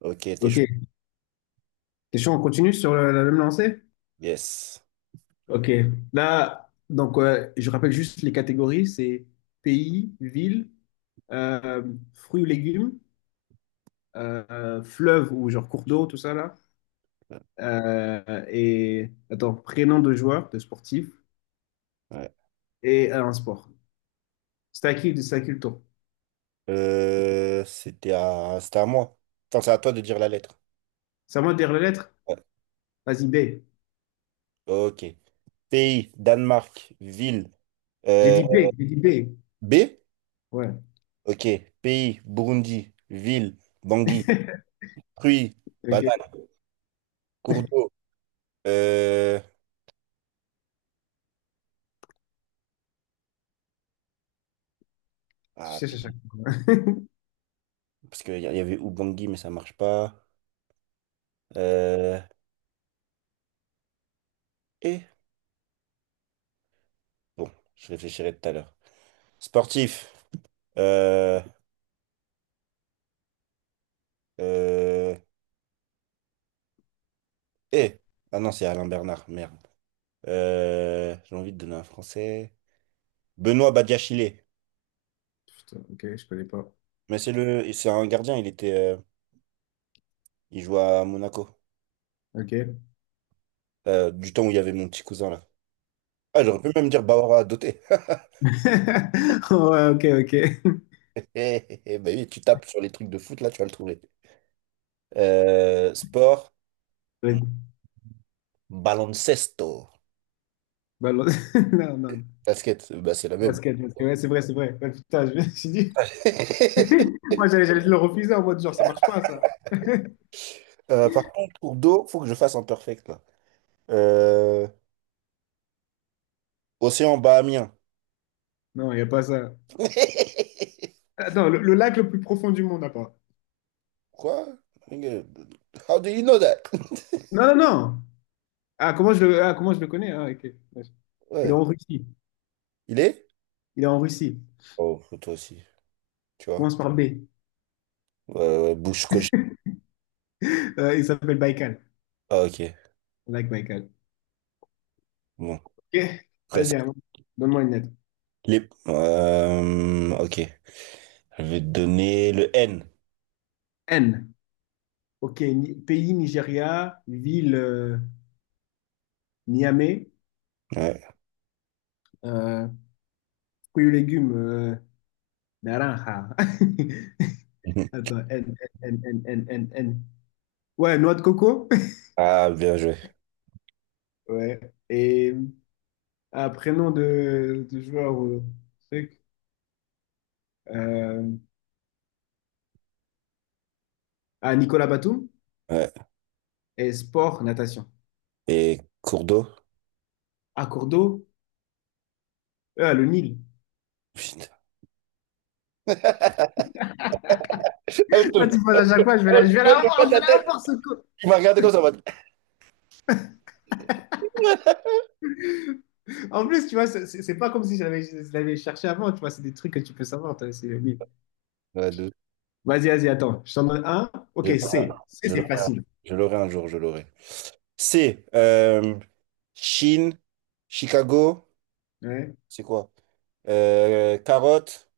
Ok, t'es chaud. Ok, t'es chaud, on continue sur la même lancée? Yes. Ok, là, donc ouais, je rappelle juste les catégories, c'est pays, ville, euh, fruits ou légumes, fleuve ou genre cours d'eau, tout ça là, et attends, prénom de joueur, de sportif, Ouais. et un sport. C'est à qui le tour? C'était à moi. Enfin, c'est à toi de dire la lettre. C'est à moi de dire la lettre? Ouais. Vas-y, B. Ok. Pays, Danemark, ville. J'ai euh, dit B, j'ai dit B. B. Ouais, Ok. Pays, Burundi, ville, Bangui, fruits, ok. banane, cours d'eau. Euh, Ah, putain. Parce qu'y avait Ubangui, mais ça marche pas. Euh, Et... Bon, je réfléchirai tout à l'heure. Sportif. Euh... euh, Et... Ah non, c'est Alain Bernard, merde. J'ai envie de donner un français. Benoît Badiachile. Putain, ok, je connais pas. Mais c'est un gardien, il était, il jouait à Monaco. Ok. Du temps où il y avait mon petit cousin là. Ah, j'aurais pu même dire Bawara Doté. Ouais, ok, ok. Bah oui, tu tapes sur les trucs de foot là, tu vas le trouver. Sport, baloncesto. Balance. Non, non. Basket, bah c'est la même. Basket, basket. Ouais, c'est vrai, c'est vrai. Ouais, putain, je me suis dit. Moi, j'allais te le refuser en mode genre, ça marche pas, ça. Par contre, pour d'eau, faut que je fasse un perfect là. Euh, Océan bahamien. Non, il n'y a pas ça. Attends, le lac le plus profond du monde, à part. Quoi? Nigga, how do you know that? Non, non, non. Ah, ah, comment je le connais? Ah, ok. Ouais. Il est Ouais. en Russie. Il est? Il est en Russie. Oh, toi aussi, tu vois. Commence par B. Bouche cochée. Il s'appelle Baïkal. Ah, ok. Le lac Baïkal. Bon, Ok. Vas-y, presque. hein. Donne-moi une lettre. Les... Ok. Je vais te donner le N. N. Ok. Pays, Nigeria. Ville, Niamey. Ouais. Euh, fruits et légumes, naranja. Mhm. Attends, N, N, N, N, N, N. Ouais, noix de coco. Ah, bien joué. Ouais. Et un prénom de joueur ou truc. Euh, Nicolas Batum. Ouais. Et sport, natation. Et cours d'eau? À cours d'eau. Ah, le Nil. Putain. Ah, je Toi, te- tu penses à chaque fois, oh, je vais je la vois voir, pas je vais ta tête. la voir, ce coup. Tu m'as regardé comme ça en mode. En plus, tu vois, c'est pas comme si je l'avais cherché avant, tu vois, c'est des trucs que tu peux savoir, toi, c'est le Nil. Ouais, de- Vas-y, vas-y, attends. Je t'en donne un. Ok, Je l'aurai, C. C, je c'est l'aurai, facile. je l'aurai un jour, je l'aurai. C. Chine, Chicago, Ouais, c'est quoi? Carotte.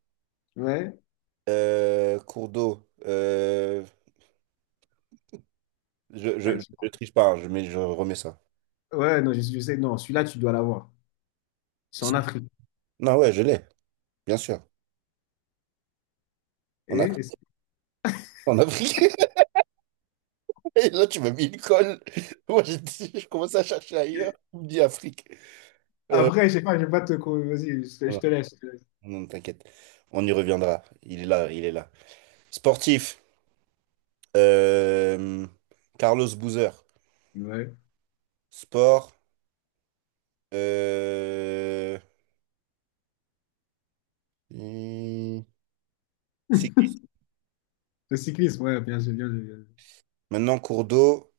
ouais. Cours d'eau. Je, je, Ah, tu- je triche pas, hein, mets, je remets ça. Ouais, non, je sais, non, celui-là, tu dois l'avoir. C'est en Si. Afrique. Non, ouais, je l'ai, bien sûr. Et, On a, et c'est- en Afrique. Et là, tu m'as mis une colle. Je commence à chercher ailleurs. Tu me dis Afrique. Euh, après, je sais pas, je vais pas te. Vas-y, je voilà. te laisse. Je te laisse. Non, non, t'inquiète. On y reviendra. Il est là, il est là. Sportif. Euh, Carlos Boozer. Ouais. Sport. Euh, hum, Cyclisme. Le cyclisme, ouais, bien sûr, bien sûr, bien sûr. Maintenant, cours d'eau.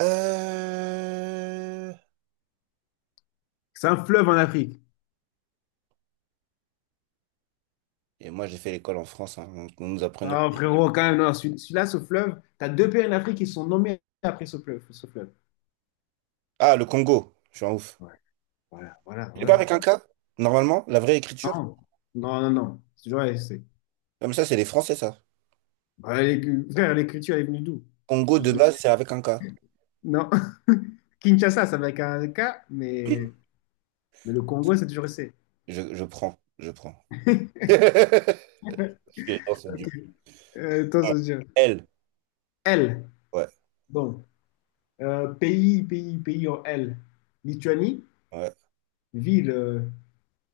Euh, C'est un fleuve en Afrique. Et moi, j'ai fait l'école en France, hein, donc on nous apprenait. Non, frérot, quand même, non. Celui-là, ce fleuve, tu as deux pays en Afrique qui sont nommés après ce fleuve. Ce fleuve. Ah, le Congo. Je suis un ouf. Ouais. Voilà, voilà, C'est pas voilà, avec un tu K, vois. normalement, la vraie écriture. Non, non, non, non. Tu vois, c'est- Comme ça, c'est les Français, ça. Bah, frère, l'écriture est venue d'où? Congo Je- de base, c'est avec un K. Non. Kinshasa, ça va être un K, mais, mais le Congo, c'est toujours C. Je prends, je prends. Parce que les gens sont Ok. du. Attends, je veux dire. Elle. L. Ouais, Bon. Pays en L. Lituanie, ouais. ville,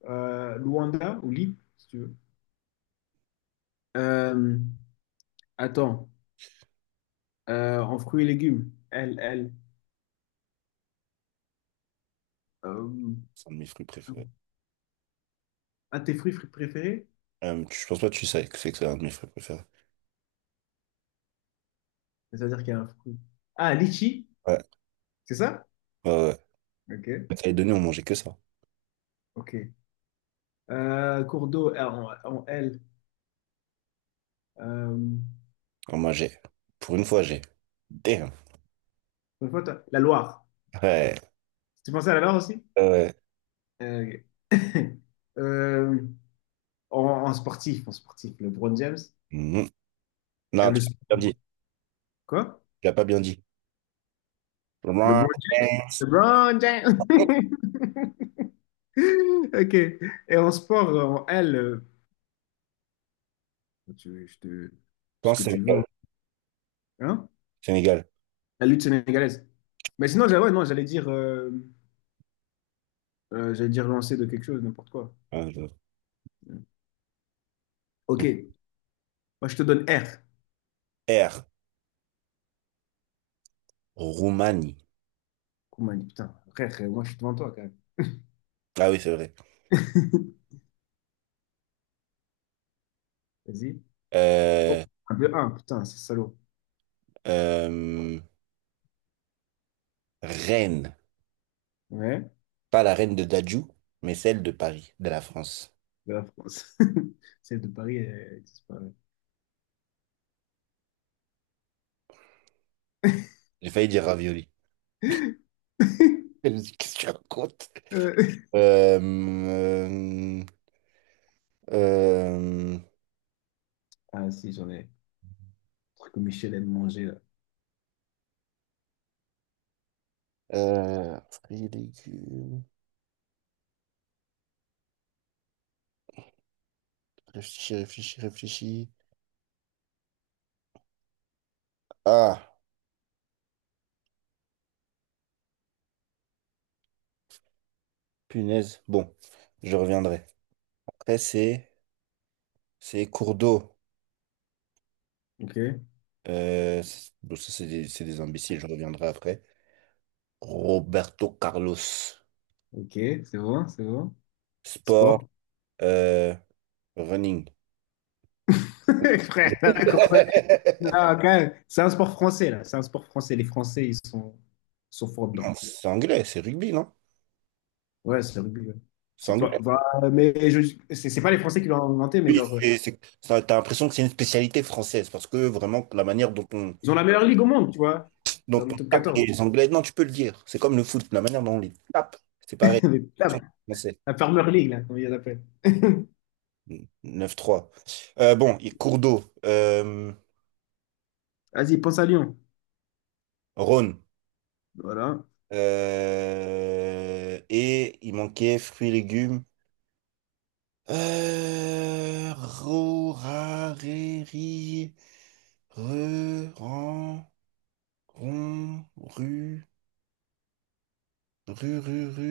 Luanda ou Lille, si tu veux. Euh, attends, en fruits et légumes, L, L. Euh, C'est un de mes fruits préférés. un de tes préférés? Je pense pas que tu sais que c'est un de mes fruits préférés. C'est-à-dire qu'il y a un fruit. Ah, litchi, Ouais, c'est ça? ouais, ouais. Ok, À Calédonie, on mangeait que ça. ok. Cours d'eau en, en L. Euh, On mangeait. Pour une fois, j'ai. Damn. La Loire. Ouais, Tu pensais à la Loire aussi? ouais. Ok. Euh, en, en sportif, le LeBron James. Mhm. Non, Le tu l'as pas sport. bien dit. Quoi? Tu l'as pas bien dit. Je LeBron James, LeBron James. Ok. Et en sport, en L, tu- je te- ce que pense tu veux, hein? Sénégal. La lutte sénégalaise. Mais sinon, j'allais- ouais, non, j'allais dire lancer de quelque chose, n'importe quoi. Ah, je- Ok. Moi, je te donne R. R. Roumanie. Koumani, putain, frère, moi, je suis devant toi quand même. Ah oui, c'est vrai. Vas-y. Oh, Euh, un de un, putain, c'est salaud. euh, Reine. Ouais, Pas la reine de Dadju, mais celle de Paris, de la France. de la France. Celle de Paris, elle, elle disparaît. J'ai failli dire ravioli. Je me suis dit, qu'est-ce que tu racontes? Euh, Euh, euh, euh, ah, si, j'en ai. Truc que Michel aime manger, là. Fruits et légumes. Réfléchis, réfléchis, réfléchis. Ah, punaise. Bon, je reviendrai. Après, c'est cours d'eau. Ok, Bon, ça, c'est des imbéciles. Je reviendrai après. Roberto Carlos. ok, c'est bon, c'est bon. Sport, Sport. euh, running. Frère, la course à pied, là, quand même. C'est un sport français, là. C'est un sport français. Les Français, sont forts dedans. Non, c'est anglais, c'est rugby, non? Ouais, c'est le rugby, ouais. C'est C'est anglais. pas, voilà, mais je, c'est pas les Français qui l'ont inventé, mais genre, Ça, t'as l'impression que c'est une spécialité française parce que vraiment, la manière dont on, ils ont la meilleure ligue au monde, tu vois. Dans dont le on top tape 14. les Anglais, non, tu peux le dire. C'est comme le foot, la manière dont on les tape, c'est pareil. Mais putain, Sans français. la Farmer League, là, comment ils l'appellent. Neuf trois. Bon, il Cours d'eau, Vas-y, pense à Lyon. Rhône. Voilà. Et il manquait fruits, légumes. Ro, ra, ré, ri, re, ran, ron, ru, ru,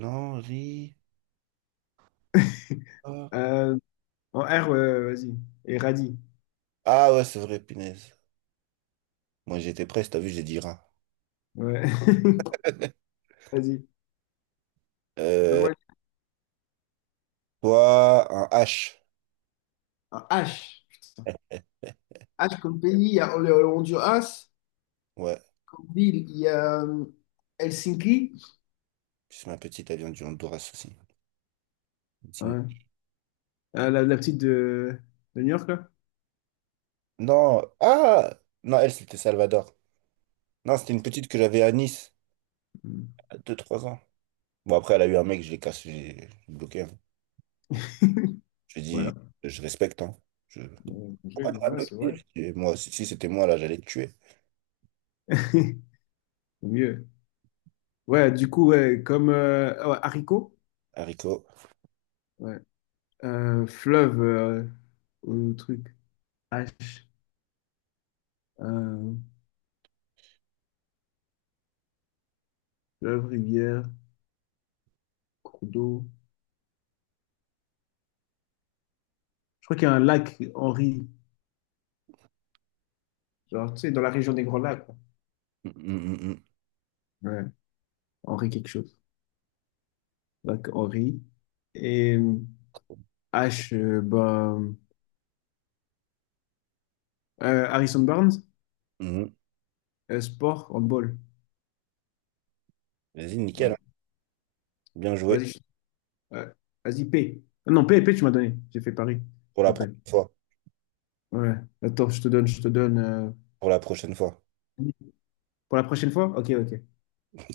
non, ri, ra. Euh, en R, ouais, ouais, vas-y. Et Radi. Ah ouais, c'est vrai, punaise. Moi, j'étais presque, t'as vu, j'ai dit ra. Ouais. Vas-y. Euh, Donne-moi- Toi, un H. En H. Ah, comme pays, il y a le Honduras, Ouais, comme ville, il y a Helsinki. c'est ma petite, elle vient du Honduras aussi. C'est une- Ouais. Ah, la petite de New York, là? Non, ah! Non, elle, c'était Salvador. Non, c'était une petite que j'avais à Nice, Hmm. à 2-3 ans. Bon, après, elle a eu un mec, je l'ai cassé, j'ai bloqué. J'ai dit, Voilà. je respecte, hein. Je... Bon, j'ai- Pourquoi t'aurais Ouais, c'est bloqué? vrai. J'ai dit, moi, si c'était moi, là, j'allais te tuer. Au mieux. Ouais, du coup, ouais, comme ah ouais, haricot. Haricot. Ouais. Fleuve, au truc. H. Euh, fleuve, rivière, cours d'eau. Je crois qu'il y a un lac Henri. Genre, tu sais, dans la région des Grands Lacs, quoi. Mm, mm, Ouais. Henri quelque chose. Lac Henri. Et H, bah, Harrison Barnes, mm. Sport, handball. Vas-y, nickel, hein. Voilà. Bien joué. Vas-y, je- euh, vas-y, P. Ah non, P, P, tu m'as donné. J'ai fait Paris. Pour la prochaine Rappel. fois. Ouais. Attends, je te donne, je te donne. Euh, Pour la prochaine fois. pour la prochaine fois? Ok, ok.